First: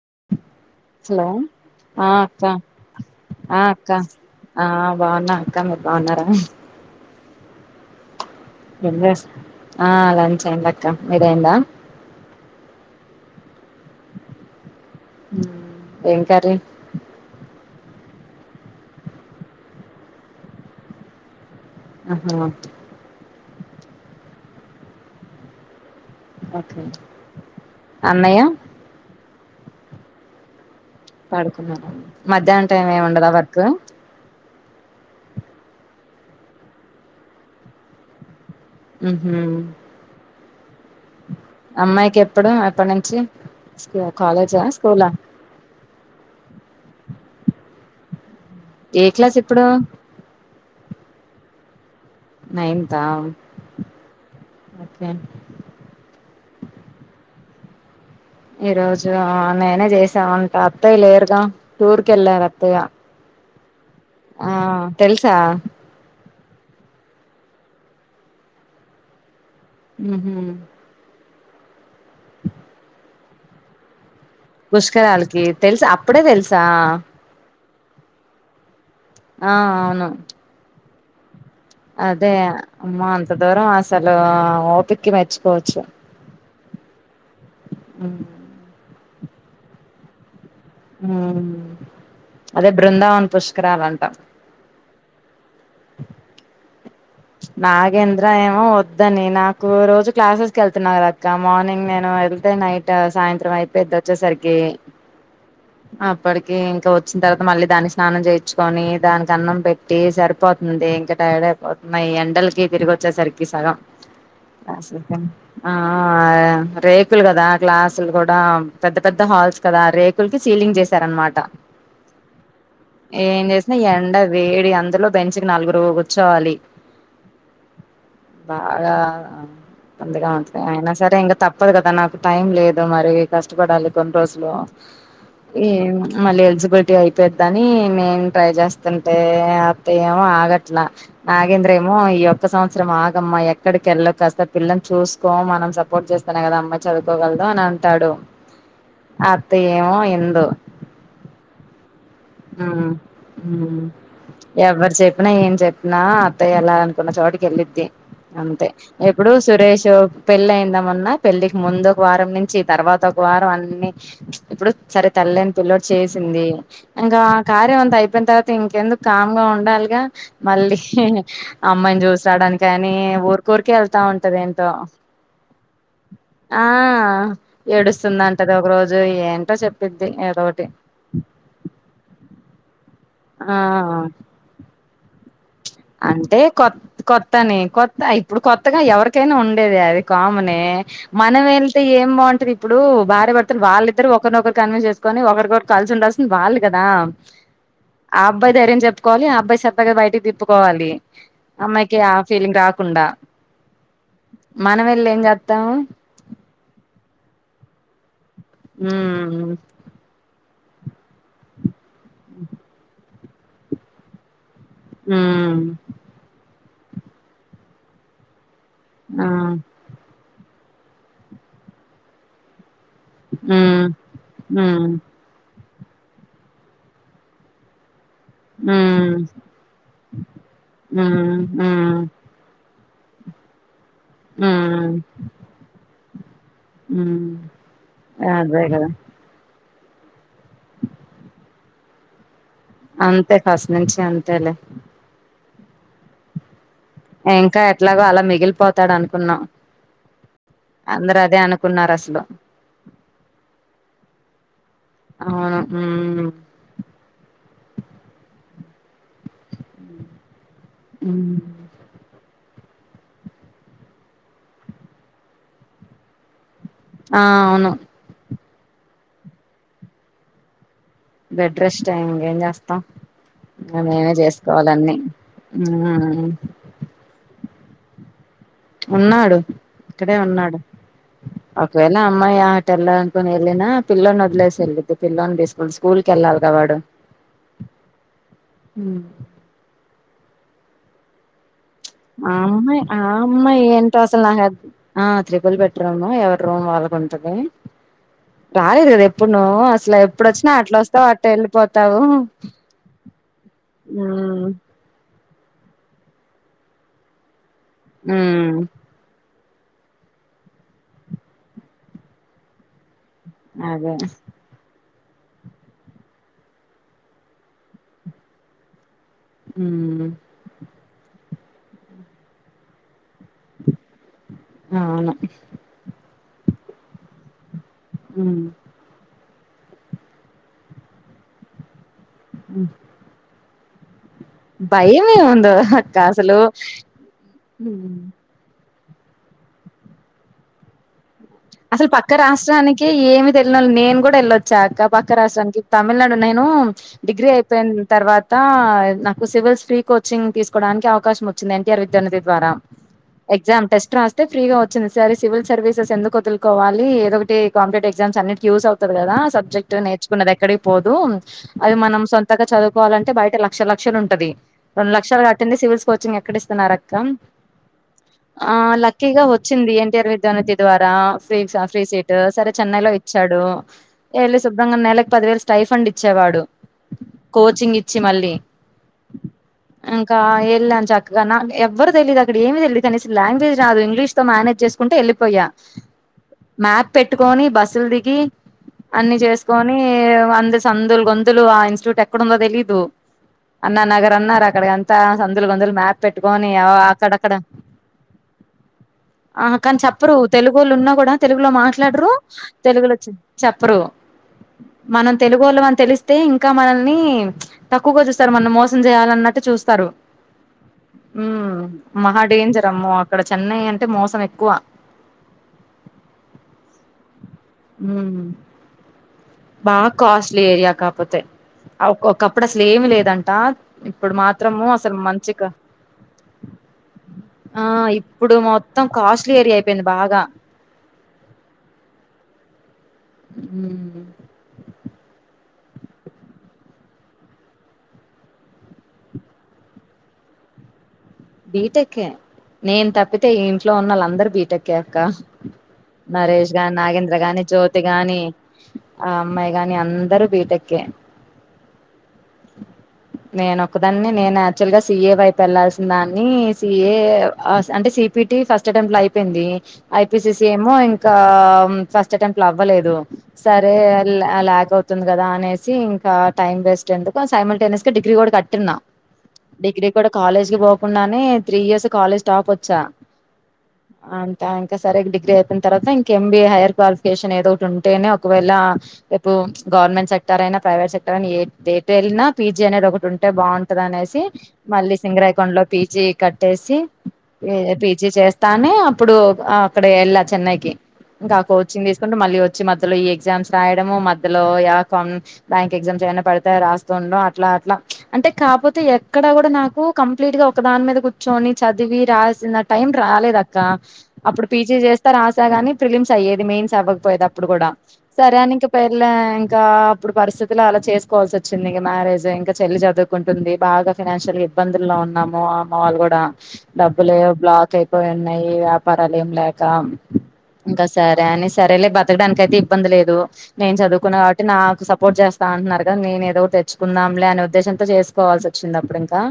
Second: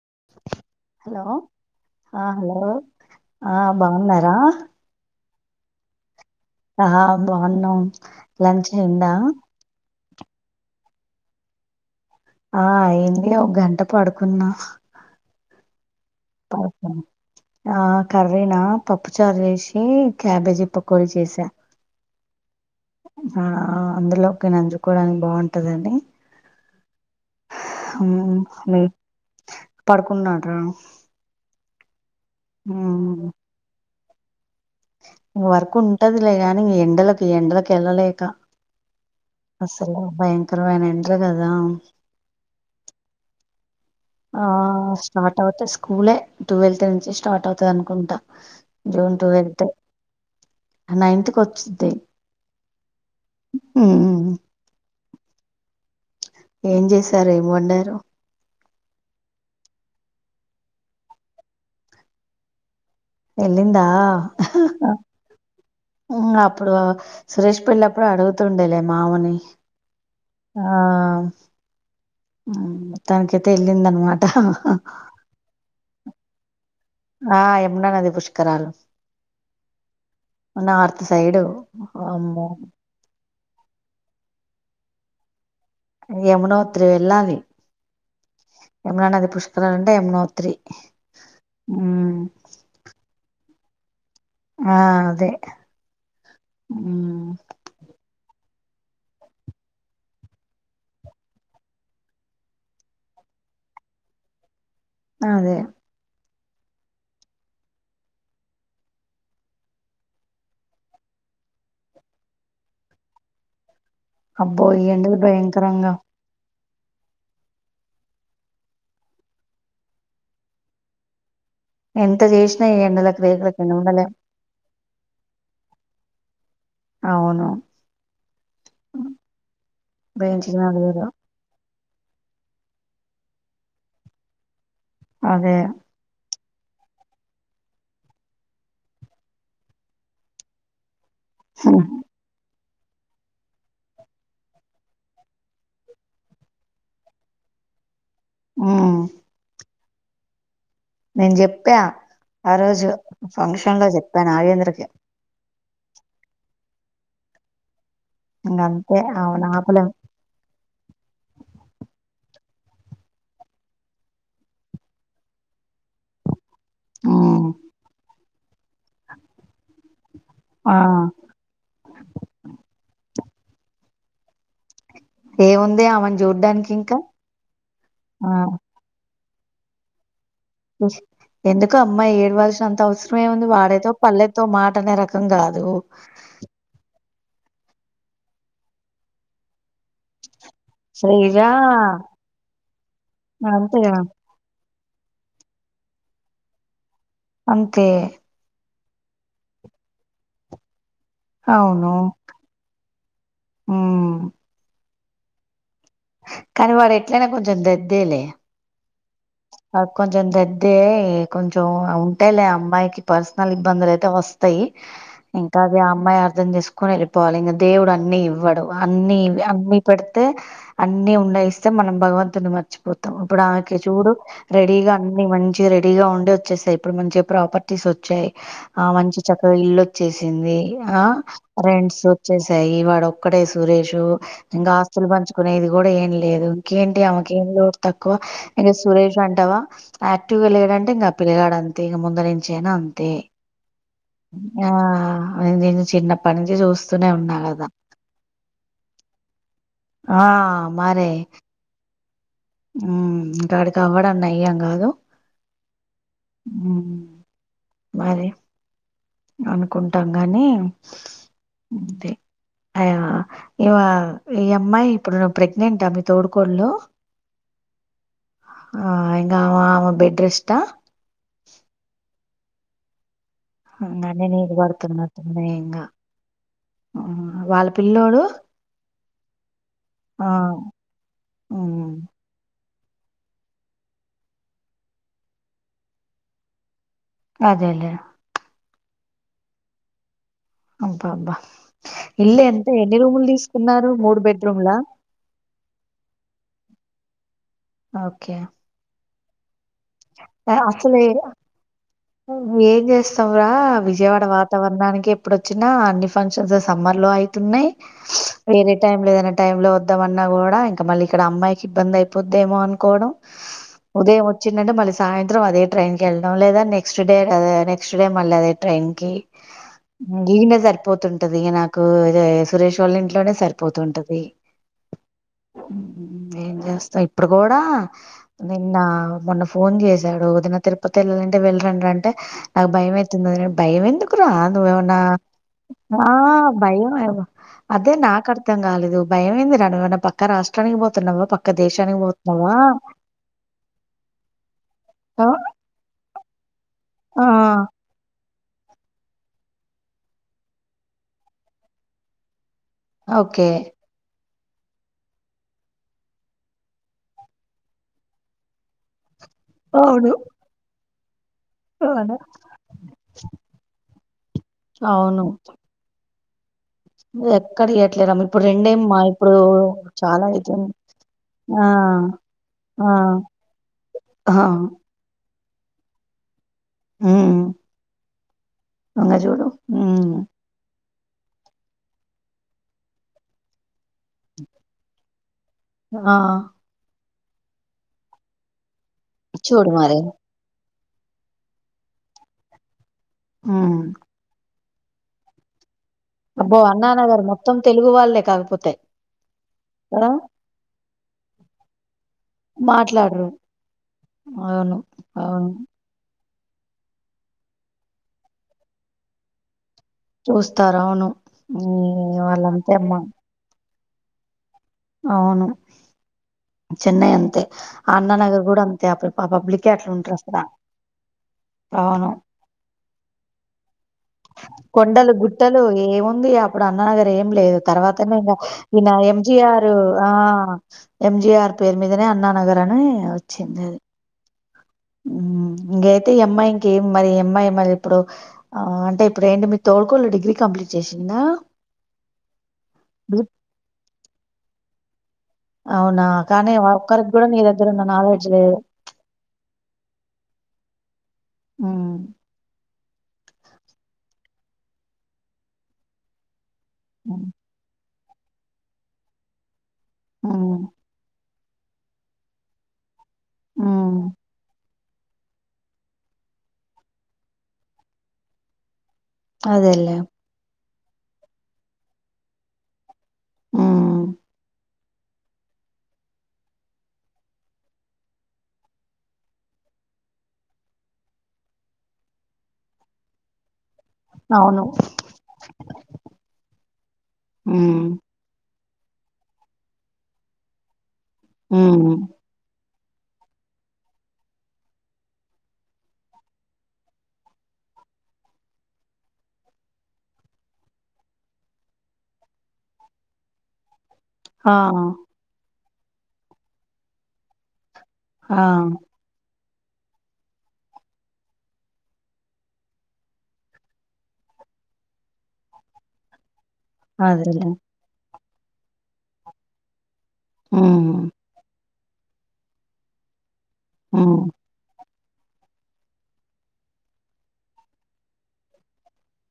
[inaudible] Hello ఆ అక్కా ఆ అక్కా ఆ బాగున్నా అక్కా మీరు బాగున్నారా? అహ బాగున్నం. ఆ లంచ్ అయిందక్క మిదైందా? ఆ అయింది ఒక్ గంట పడుకున్నా. ఏం కర్రీ ఆ కర్రీనా పప్పు చారు చేసి క్యాబేజీ పకోడి చేసా. అహ ఆ అందులోకె నంజుకోడానిక్ బాగుంటదని ఓకే అన్నయ్య మ్ హ్ పడుకున్నాడ్రా మధ్యాహ్నం టైం ఏం ఉండదా వర్క్ వర్క్ ఉంటదిలే గానీ ఈ ఎండలకు ఎండలక్ ఎళ్ళలేక మ్ హ్ ఎండలు కదా అమ్మాయికెప్పుడు ఎప్పట్ నుంచి స్కూ ఆ కాలేజా స్కూలా స్టార్ట్ అవుతే స్కూలే ట్వెల్త్ నుంచి స్టార్ట్ అవుతద్ అనుకుంటా ఏ క్లాస్ ఇప్పుడూ నైన్త్ కొచ్చుద్ది. నైన్తా ఓకే ఏం చేశారు ఏం వండారు ఈ రోజు ఆనియనే చేసా అంత అత్తయ్య లేరుగా టూర్కెళ్ళార్ అత్తయ్య. ఎల్లిందా? ఆ తెల్సా? ఉమ్, అప్పుడు సురేష్ పెళ్లప్పుడు అడుగుతుండేలే మామని ఉహు ఆ తనకైతే ఎల్లిందన్మాట్ పుష్కరాలకి తెల్స అప్పుడే తెల్సా ఆ ఎమున నది పుష్కరాలు ఆ అవును. నార్త్ సైడ్ అదే అమ్మో అమ్మా అంత దూరమ అసలు ఓపిక్కి మెచ్ యమునోత్రి వెళ్ళాలి. మ్ ఎమునా నది పుష్కరాలంటే ఎంనోత్రి మ్ అదే బృందావన్ పుష్కరాలంట. ఆ అదే ఉమ్, నాగేంద్ర ఏం ఆ వద్దని నాకు రోజు క్లాసెస్కి ఎళ్తున్నా కదక్క మార్నింగ్ నేను ఎళ్తే నైట్ సాయంత్ర అయిపోయిద్ వచ్చేసరికి అదే ఇప్పటికీ ఇంకా వచ్చిన్ తర్వాత మళ్ళీ దాన్ని స్నానం చేయించ్చుకోని దానిక్ అన్నం పెట్టి సరిపోతుంది ఇంక టైడ్ అయిపోతున్నా ఈ ఎండల్కి తిరిగొచ్చేసరికి సగం అబ్బో ఈ ఎండలు ఆ ఆ భయంకరంగా రేకుల్ కదా క్లాసులు కూడా పెద్ద పెద్ద హాల్స్ కదా రేకుల్కి సీలింగ్ చేసార్ అన్నమాట. ఎంత చేసినా ఈ ఎండలకు ఏం రేకుల కింద చేసిన ఉండలేం ఎండ వేడి అన్ ద్లో బెంచ్కి నలుగురు కూర్చోవాలి అవును బాగా ముందుగా ఉంట వేయించినారు అయినా కదా సరే ఇంక తప్ తప్పదు కదా నాకు టైం లేదు మరి కష్టపడాలి కొన్ని రోజులు అదే ఈ మళ్ళీ న్సిపులిటీ అయిపోద్దని నేను ట్రై చేస్తుంటే అత్తయేమో ఆగట్లా నాగేంద్రేమో ఈ ఒక్క సంవ త్సరం ఆగమ్మా ఎక్కడికెళ్ళ కాస్త పిల్లని చూసుకో మనం సపోర్ట్ చేస్తానే కదామ్మాయి చదుకోగలదు అని అంటాడు ఊ అత్తయ్య ఏమో ఇందు నేను చెప్పా ఆ రోజు ఫంక్షన్ లో చెప్పా నాగేంద్రకి ఎవరు చెప్పినా ఏం చెప్ నా అత్తయ్య ఎల్లాలనుకున్నా చోటికి ఎళ్ళిద్ది ఇంక అంతే ఇప్పుడు ఆమెను ఆపలేం సురేష్ పెళ్లి అయిందామన్నా పెళ్ళికి ముందు ఒక వారం నుం చ్చి తర్వాత ఒక వారం అన్ని ఇప్పుడు సరే తల్లి లేని పిల్లోడు చేసింది ఇంకా ఆ ఉమ్ కార్యం అంత అయిపోయిన తర్వాత ఇంకెందుకు కామ్ గా ఉండాలిగా ఆ మళ్ళీ అమ్మాయిని చూసాడాని కాని ఊరుకురికె వెళ్తా ఉంటది ఏం ఏముంది ఆమెను ఆ చూడ్డానికి ఇంకా ఆ ఏడుస్తుందంటది ఒక రోజు ఏ అంటా చెప్పిద్ది ఏదో ఒకటి ఇంక అమ్మాయి ఏడవలసిన అంత అవసరముంది వాడైతో ఆ పల్లెతి ఒ మాట అనే రకం గాదు అంటే కొత్త కొత్తని కొత్త ఇప్పుడు కొత్తగా ఎవరికైనా ఉండేదే అది కామనే శ్రీజ మనం వెళ్తే ఏం బాగుంటది ఇప్పుడు భార్య భర్తలు అంతేగా వాళ్ళిద్దరు ఒకరినొకరు కన్విన్స్ చేసుకొని ఒకరికొరు కలిసి ఉండాల్సింది వాళ్ కదా అంతే ఆ అబ్బాయి ధైర్యం చెప్ ప్పుకోలి ఆ అబ్బాయి సరదాగా బయటికి తిప్పుకోవాలి అవును అమ్మాయికి ఆ ఫీలింగ్ రాకుండా ఉమ్ మనం వెళ్ళి ఏం చేత్తాము కానీ వాడు ఎట్లయినా కొంచెం దద్దేలే ఉ అదే కొంచెం ఉంటేలే అమ్మాయికి పర్సనల్ ఇబ్బందులు అయితే వస్ వస్తయి ఇంకా మ్మ్ అది ఆ అమ్మాయి అర్థం చేసుకొని వెళ్ళిపోవాలి ఇంకా దేవుడు అన్ని ఇవ్వడు అన్ని ఆ అన్నీ పెడితే అన్ని ఉండయిస్తే మనం భగవంతుని మర్చిపో త్తాం ఇప్పుడు ఆమెకి మ్మ్ చూడు మ్మ్ రెడీగా అన్ని మంచిగ రెడీగా ఉండే వచ్చేస్తాయి ఇప్పుడు మంచి ప్రాపర్టీస్ వచ్ వచ్చాయ్ ఆ మ్మ్ మంచి చక్కగా ఇల్లు వచ్చేసింది ఆ మ్మ్ మ్మ్ రెండ్స్ వచ్చేసాయి ఒక్కడే సురేషు ఇంకా మ్మ్ ఆస్తులు పంచుకునేది కూడా ఏం లేదు ఇకేంటి మ్మ్ ఆమకేమి లోడ్ తక్కువ అదే ఇంకా కదా సురేష్ అంటావా యాక్టివ్గా లేడంటే ఇంకా పిలగాడ్ అంతే ఇంగ ము నా అంతే ఫస్ట్ నుంచి అంతేలే ఆ నేను చిన్నప్పటి నుంచి చూస్ ఇంకా ఎట్లాగో అలా మిగిలిపోతాడు అనుకున్నాం ఆ అందరు అదే అనుకున్నారు అసలు ఇంకా అడికి అవ్వడం నయ్యం కదు అవును మరి అనుకుంటాం గానీ ఉమ్ అంతే అ ఇవా ఈ అమ్మాయి ఇప్పుడు ప్రెగ్నెంటా మీ తోడి కోడలు ఆ అవును ఆ ఇంగా ఆమ ఆమ బెడ్ రెస్టా బెడ్ రెస్టే ఇంకేం చేస్తాం ఆ మేమే అన్ని నీకు చేసుకోవాలన్నీ పడుతున్నట్టున్నాయి ఇంగా వాళ్ళ పిల్లోడు ఉన్నాడు ఇక్కడే ఆ ఉన్నాడు మ్మ్ ఒకవేళ అమ్మాయి ఎల్లా అనుకొని వెళ్ళినా పిల్లోని వొదిలేసి వెళ్లిద్ది పిల్లోన్ని తీస్కొని స్కూల్ క వెళ్ళాలి క వాడు అదేలేే అ అబ్బా అబ్బా ఆ ఇల్లు ఎంత అమ్మాయి ఎన్ని ఆ రూములు అమ్మాయి తీసుకున్నారు ఏంటో మూడు అసలు నాకు బెడ్రూమ్లా ఆ త్రిపుల్ బెట్రూమ్ ఎవరు రూమ్ వాళ్ళకుం ఓకే ప్పున అసలే ఏం జేస్తాంరా విజయవాడ ఉమ్ వాతావరణానికి ఇప్పుడు వచ్చినా అన్ని ఫంక్షన్స్ సమ్మర్ లో అయితున్నాయి వేరే టైంలో టైమ్ లో వద్దామన్నా కూడా ఇంకా మళ్ళీ ఇక్కడ అమ్మాయికి ఇబ్బంది అయిపోద్దెమో అనుకోవడం అదే అంటే మళ్ళీ సాయంత్రం అదే ట్రైన్ కి వెళదాం లేదా నెక్స్ట్ డే నెక్స్ట్డే మళ్ళీ అదే ట్రైన్ కి ఉమ్ ఈనే సరిపోతుంటది ఇక నాకు ఇద సురేష్ వాళ్ళ ఇంట్ లోనే సరిపోతుంటది అవును ఏం చేస్తాం ఇప్పుడు కూడా ఉమ్ నిన్న మొన్న ఫోన్ చేసాడు వదిన తిరుపతి వెళ్ళాలంటే వెళ్ళరండి అంటే నా భయమయితున్నది భయమ ఎందుకు రా నువ్వు ఏమనా భయం ఏముందో అక్క అసలు భయంవ అదే నాకు అర్థం కాలేదు భయమైంది రా మన పక్క రాష్ట్రానికి పోతున్నావా పక్క అసలు దేశానికి పక్క పోతున్నావా? రాష్ట్రానికి ఏమి తెలిన వాళ్ళు నేను కూడా వెళ్ళొచ్చాక్క పక్క ఆ! రాష్ట్రానికి తమిళనాడు నేను ఆ! డిగ్రీ అయిపోయిన తర్వాత్ నాకు సివిల్స్ ఫ్రీ కోచింగ్ తీసుకోవడానికి అవకాశం వచ్చింది ఎన్టీఆర్ విద్యార్థి నిధి ద్వారా ఓకే. ఎగ్జామ్ టెస్ట్ రాస్తే ఫ్రీగా వచ్చింది సారి సివిల్ సర్వీసెస్ ఎందుకు వదుల్ కోవాలి ఏదోకటి కాంపిటేటివ్ ఎగ్జామ్స్ అన్నిటికి యూజ్ అవుతది కద అవును. నేర్చుకున్నది ఎక్కడికి పోదు అది మనం అవును. సొంతంగా చదువుకోవాలంటే బయట లక్ష లక్షలు ఉంటది రెండు లక్షలు అవును. కట్టండి సివిల్స్ కోచింగ్ అక్కడిస్తున్నారు ఎక్కడియట్లేరమ్మ. ఇప్పుడు ఆ రెండేమ్మా లక్కీగా ఇప్పుడు వచ్చింది ఎన్టీఆర్ చాలా విద్వాని అయితుంది. ద్వారా ఆ! సాఫ్రీ సీట్ సరే చెన్నై ఆ! లో ఇచ్చాడు ఆ! వెళ్లేసి వద్దాం నెలకి పదివేలు స్టై ఫండ్ ఇచ్చేవాడు హ్మ్. కోచింగ్ ఇచ్చి మళ్ళీ ఇంగ చూడు. హ్మ్. ఇంకా వెళ్ళ చక్క నా ఎవరు తెలియదు అక్కడ ఏమి తెలియదు అనేసి లాంగ్వేజ్ రాదు ఇంగ్లీష్ తో మేనేజ్ చేసుకుంటు వెళ్ళిపోయా ఆ మ్యాప్ పెట్టుకొని బస్సులు దిగి అన్ని చూడు చేసుకోని మరి. అంద సందులు గొందులు ఆ ఇన్స్టిట్యూట్ ఎక్కడ ఉందో తెలీదు అన్న హ్మ్. నగర్ అన్నారు ఇక్కడకంతా సందులు వందులు మ్యా అబ్బో అన్నానగరు మొత్తం తెలుగు వాళ్ళే కాకపోతే అ కాని కదా చెప్పరు తెలుగోళ్లు ఉన్నా కూడా తెలుగులో మాట్లాడరు తెలుగులో చెప్ మాట్లాడరు చెప్పరు అవును మనం అవును తెలుగోళ్ళ మని తెలిస్తే ఇంకా ఇంకా మనల్ని తక్కువగా చూస్తారు మనం మోసం చేయాలన్నట్టు చూస్ తర్ చూస్తారు అవును మ్ మ్మ్ మహా డేంజర్ వాళ్ళంతే ఆమ్మో అమ్మా అక్కడ చెన్నై అన్ ట్టే మోసం ఎక్కువ అవును చెన్నై అంతే ఉమ్ అన్ననగర్ గుడా అంతే అక్కడ ప పబ్లికే అట్లుంటర్ అసలా అవ్ ఒక్కోక్కప్పుడు అసల్ ఏం లేదంట ఇప్ కొండలు గుట్టలు ఏముంది అప్పుడు అన్ననగర్ ఏం లేదు ఆ తర్వాతనే ఇంగ ఇప్పుడు మొత్తం వినా కాస్ట్లీ ఏరియా ఎంజిఆర్ అయిపోయింది ఆ బాగా ఎంజిఆర్ పేర్ మీదనే అన్నా నగర్ అనీ మ్ మ్ ఇంగైతే ఈ అమ్మాయి ఇంకేం మరి అమ్మాయి మరి ఇప్పుడు ఆ అంటే ఇప్పుడ్ ఏంటి మీతో కొడుకులు డిగ్రీ కప్లీట్ చేసి బీటెక్కే నేన్ తప్పితే ఈ ఇంట్లో ఉన్నోళ్లందరూ బీటెక్కే అక్క. అవునా? కానీ నరేష్ గా, ఒక్కరికి నాగేంద్ర గూడా నీ గాని, దగ్గరున్న జ్యోతి గాని నాలెడ్జ్ లేదు. ఆ అమ్మాయి గాని అందరు బీటెక్కే. మ్ నేన్ ఒక్కదాన్నే నేన్ యాక్చువల్గ సి ఎ వైప్ ఎళ్లాల్సిన్ దాన్నీ సీఏ హ్మ్. అ అంటే సిపిటి ఫస్ట్ అటెంప్ట్ల అయిపోయింద ఐపీసిసి హ్మ్. ఏమో ఇంకా కా ఫస్ట్ అటెంప్ట్ అవ్వలేదు. సరే హ్మ్. లాగ్ అవ్ తుంది కదా అనేసి ఇంకా టైం వేస్ట్ ఎందుకు సైమన్ టెన్నిస్కి డిగ్రీ కూడా కట్టిన డిగ్రీ అదేలే. కూడా కాలేజ్కి పోకుండానే త్రీ ఇయర్స్ కాలేజ్ టాప్ వచ్చా. హ్మ్. అంత ఇంకా సరే డిగ్రీ అయిపోయిన్ తర్వాత ఇంక ఎంబీఏ హైయర్ క్వాలిఫికేషన్ ఏదో ఓట్ ఉంటేనే ఒకవేళ రేపు గవర్నమెంట్ సెక్టార్ అయినా ప్రైవేట్ సెక్టార్ అయిన ఎట్ ఎటు ఎల్లిన పీజీ అనేది ఒకటి ఉంటే బాగుం టదనేసి అవును. మళ్ళీ సింగరైకాన్లో పీజి కట్టేసి ఎ హ్మ్. పీజి చేస్తా నే అప్పుడు అ అక్కడ ఎళ్ళా చెన్నైకి ఇంకా కోచింగ్ హ్మ్. తీస్కుంటు మళ్ళీ వచ్చి మ ధ్యలో ఈ ఎగ్జామ్స్ రాయడము మధ్యలో యా కమ్ బ్యాంక్ ఎగ్జామ్స్ ఏమైన పడ్తే రాస్తు ఉండడం అట్లా అట్లా అంటే కాపోతే ఎక్కడా గుడా నాకు కంప్లీట్గ ఒక్క దాన్ మీద కూర్చొని చదివి రాసిన టైం రాలేదక్క. అప్పుడు ఆ! పీజి చేస్తా రాసాగాని ప్రిలిమ్స్ అయ్యేది మెయిన్స్ అవ్వకపోయేది అప్పుడు గుడా సరే ఆ! అనిక పెర్లాయీ కా అప్పుడు పరిస్థితుల అలా చేస్కోవాల్సి వచ్చింది ఇగ మ్యారేజ్ ఇంకా చెల్లి చదువుకుంటుంది బాగా ఫైనాన్షియల్గ పందిర్లా ఉం అమ్మ మా అమ్మ వాళ్ళు గుడా డబ్బులు అదేలే. బ్లాక్ అయిపోయి ఉన్నాయి వ్యాపారాలేం లేక ఇంకా హ్మ్. సరే అని సరేలే బతకడానికితే ఇబ్బంది లేదు నేన్ చదువుకున్నా హ్మ్. కాబట్టి నాకు స సపోర్ట్ చేస్తా అంటున్నారు కదా నేన్ ఏదో తెచ్చుకుందాంలే అనే ఉద్దేశంతో చేస్కోవాల్స్ వచ్చింది అప్పుడు ఇంకా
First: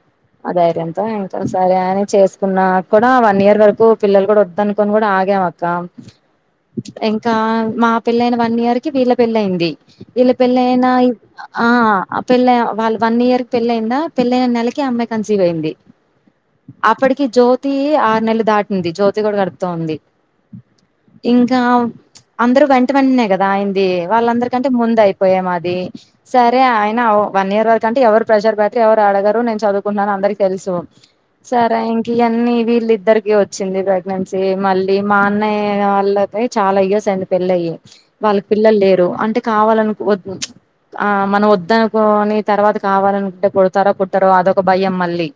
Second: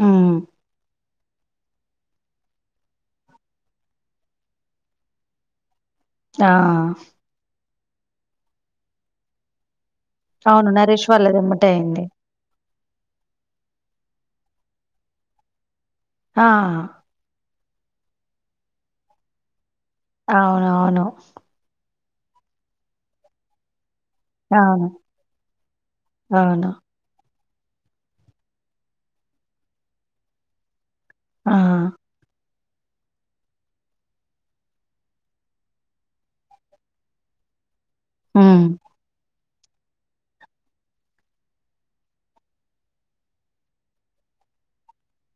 హ్మ్. సరే అంత ఇంకా సరే అని చేస్కున్నా కుడ వన్ ఇయర్ వరకు పిల్లల్ గుడా వద్ద అనుకొని గుడా ఆగాం అక్క. ఆ! ఇంకా మా పెళ్లైన వన్ ఇయర్కి వీళ్ళ పెళ్లైంది. ఇళ్ల అవును. పెళ్ళైనా నరేష్ ఇ వాళ్ళది ఆ ఎమ్మటే అయింది. పెళ్ళై వాళ్ వన్ ఇయర్క్ పెళ్లైందా పెళ్లైన నెలకె అమ్మాయి కన్సీవ్ అయింది. ఆ! అప్పటికి జో తీ ఆరు నెలలు దాటింది జ్యోతి కూడా కడుపుతో ఉంది. అవునవును. ఇంకా అందరు వెంట వెంట్నే కదా అయింది. వాళ్ళందరికంటే అవును. ముందైపోయే మాది అవును. సరే అవును. ఆయన అ వన్ ఇయర్ వరక్ అంటే ఎవరు ప్రెషర్ పె ఎవరు అడగరు నేన్ చదువుకున్నాన్ అందర్కీ తెల్సు ఆ! సరా ఇంకి యన్నీవి మళ్ళీద్దరికి వచ్చింది ప్రెగ్నెన్సీ మళ్ళీ మా అన్నయ్య వాళ్ళదే చాలా ఇయర్స్ అయింది పెళ్ళై వాళ్ళక్ హ్మ్. పిల్లల్ లేరు. అంటే కావాలన్ వద్ ఆ మనం వద్దనుకోని తర్వాత కావాలనుకుంటే పుడతారో పుట్టరో అదొక భయం మళ్ళీ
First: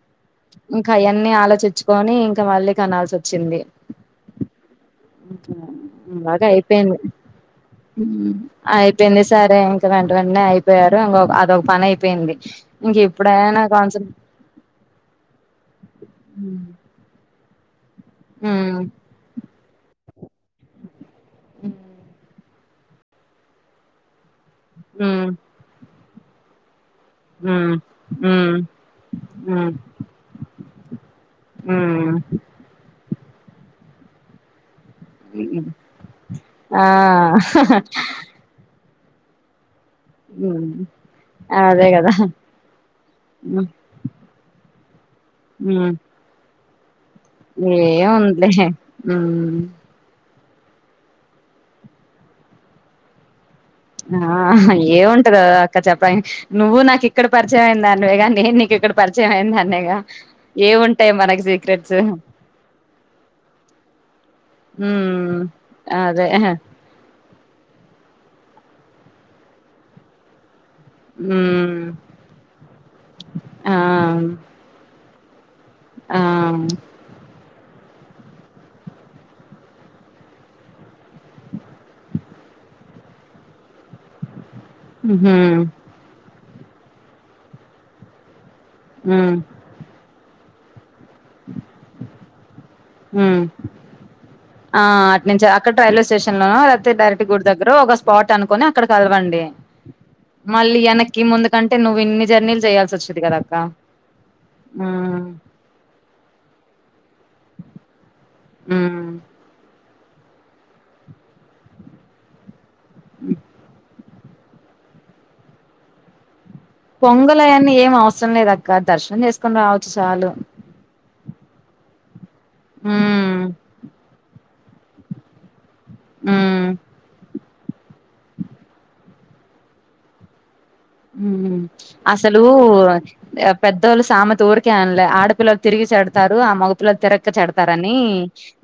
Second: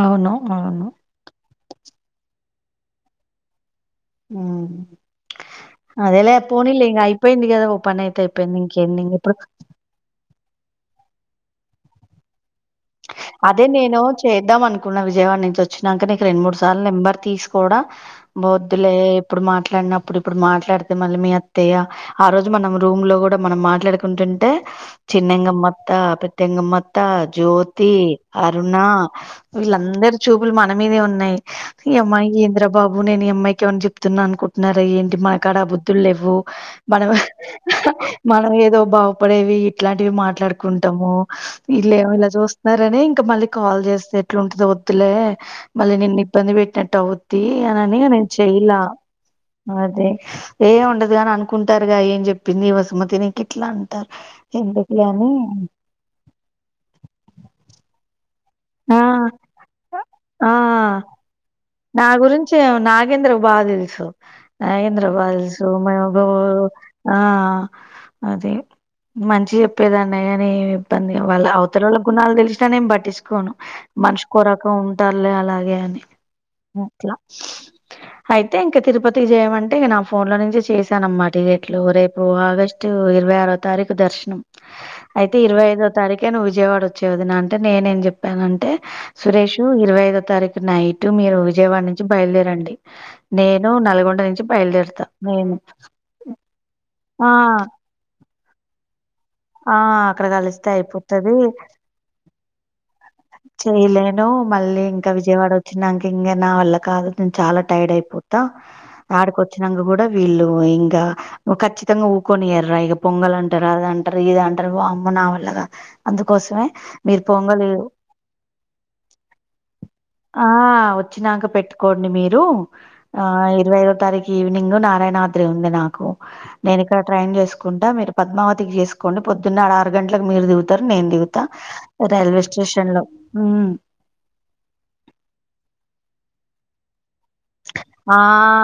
అవును. అవును. ఇంకా అయన్నీ ఆలోచిచ్చుకోని ఇంకా మళ్ళీ కనాల్స్ వచ్చింది. మ్ బాగా అయిపోయింది అయిపోయింది గదా! ఓ పనైతే అయిపోయింది. ఇంకేంది అయిపోయింది ఇంగిప్పుడు సరే ఇంకా వెంట వెంట బెన్న అయిపోయారు ఇంకొ అదొక పని అయిపోయింది ఇంక ఇప్పుడైనా అదే నేను కాన్సన్ చేద్దాం అనుకున్నా విజయవాడ నుంచి వచ్చినాక నీకు రెండు మూడు సార్లు నెంబర్ తీసి కూడా ఉమ్ వద్ధులే ఇప్పుడు మాట్లాడినప్పుడు ఇప్పుడు మాట్లాడితే మళ్ళీ మీ అత్తయ్య ఆ రోజు మనం రూమ్ లో కూడా మనం మాట్లాడుకుంటుంటే ఉమ్ చిన్నంగమ్మత్త పెద్దంగమ్మత్త తా ఉమ్ జోత్ తి ఉమ్ అరుణ ఉమ్ వీళ్ళందరి చూపులు మన మీదే ఉన్నాయి ఈ ఉమ్ అమ్మాయి ఎందిరా బాబు నేను ఈ అమ్మాయి కి ఏమని చెప్తున్నానుకుంటున్నారు ఏంటి మనకాడ బుద్ధులు లేవు ఆ మనం మనం ఏదో బావ ప్పుడేవి ఇట్లాంటివి మాట్లాడుకుంటాము అదే ఇల్లమో కదా ఇలా చూస్త సరని ఇంకా మళ్ళీ కాల్ చేస్తే ఎట్లుంటుది వద్దులే మళ్ళీ నిేన్న ఇబ్బంది పెట్టినట్టు అ తి అనే నేను ఏముందిలే చేయలా ఉమ్ అదే ఏ ఉండదు గాని అనుకుంటారుగా ఏం చెప్పింది వసుమతిని ఆ ఏముంటదా అక్క చెప్పడానికి నువ్వు నాకు ఇక్కడ పరిచయం అయింది దానివే కానీ నేను నీకు ఇక్కడ ఆ పరిచయంఅయినద ఆ నెగఏముంటాయి మనకి సీక్రెట్స్ బాదిల్సు ఇంద్ర ఉమ్ బాదిల్సు మనకు అదే ఆ అదే మంచి చెప్పేదన్నడియ అని ఇబ్బంది వాళ్ళ ఉమ్ అవతలోళ్ళ గుణాలు తెలిసినా నేను పట్టిుకోను ఆ మనిషికో రకం ఉంటారులే అలాగే అని ఆ అట్లా అయితే ఇంకా తిరుపతి చేయమంటేక నా ఫోన్ లో నుంచిే చేశానమ్మా టికెట్లు రేపు ఆగస్టు ఇ ఇరయ్ తారీఖు దర్శనం ఉహు అయితే ఇరవై ఐదో తారీఖే నువ్వు విజయవాడ వచ్చేవది నా అంటే నేనేం చెప్పానంటే అంటే ఉమ్ సురేష్ ఇరవై ఐదో తారీఖు నైట్ మీరు విజయవాడ నుంచి బయలుదేరండి ఉమ్ నేను నల్గొండ నుంచి ఆ బయలుదేరుతా అటు నుంచి నేను అక్కడ రైల్వే స్టేషన్ లోనో లేకపోతే డైరెక్ట్ ఆ గుడి దగ్గర ఒక స్పాట్ అనుకుని అక్కడ కలవండి ఆ అక్కడ కలిస్తే మళ్ళీ వెనక్కి అయిపోతది ముందు కంటే నువ్వు ఇన్ని జర్నీలు చేయాల్సి వచ్చేది కదా అక్క చేయలేను మళ్ళీ ఇంకా ఉమ్ విజయవాడ వచ్చినాంక ఇంకా నా వల్ల కాదు నేను చాలా టైడ్ అయిపోతా ఉమ్ ఆడికి వచ్చినాక కూడా వీళ్ళు ఇంకా ఖచ్చితంగా ఊకొని ఎర ఇక పొంగల్ అంటారా అ అంటారు ఇది అంటారు అమ్మ నా వల్లగా అందుకోసమే మీరు పొంగల్ పొంగలి అయన్నీ ఏం అవసరం లేదు అక్క దర్శనం చేసుకుొని రావచ్చు చాలు కోండి మీరు ఆ ఉమ్ ఇరవైఐవ తారీఖు ఈవినింగ్ నారాయణద్రి ఉంది నా ఉమ్ నేను ఇక్కడ ట్రైన్ చేసుకుంటా మీరు పద్మావతికి చేసుకోండి పొద్దున్న ఆరు గంటలకు మీరు దిగు నేను దిగుతా రైల్వే స్టేషన్ లో ఉమ్ పెద్దవాళ్ళు సామెత ఊరికేయనలే ఆడపిల్లలు తిరిగి చెడతారు ఆ మగు పల్ల తిర క్క చెడతారని ఆ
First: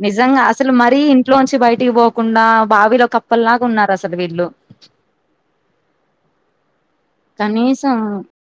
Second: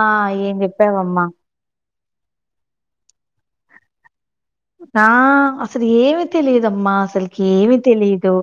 నిజంగా ఏం అసలు మరీ జెప్పావమ్మా. ఇంట్లో నుంచి బయటికి పో కాకుండా బావిలో కప్పల్లాగా ఉన్నారు అసలు వీళ్ళు నా అసలు ఏమి తెలియదమ్మా అసలుకి ఏమి కనీసం తెలియదు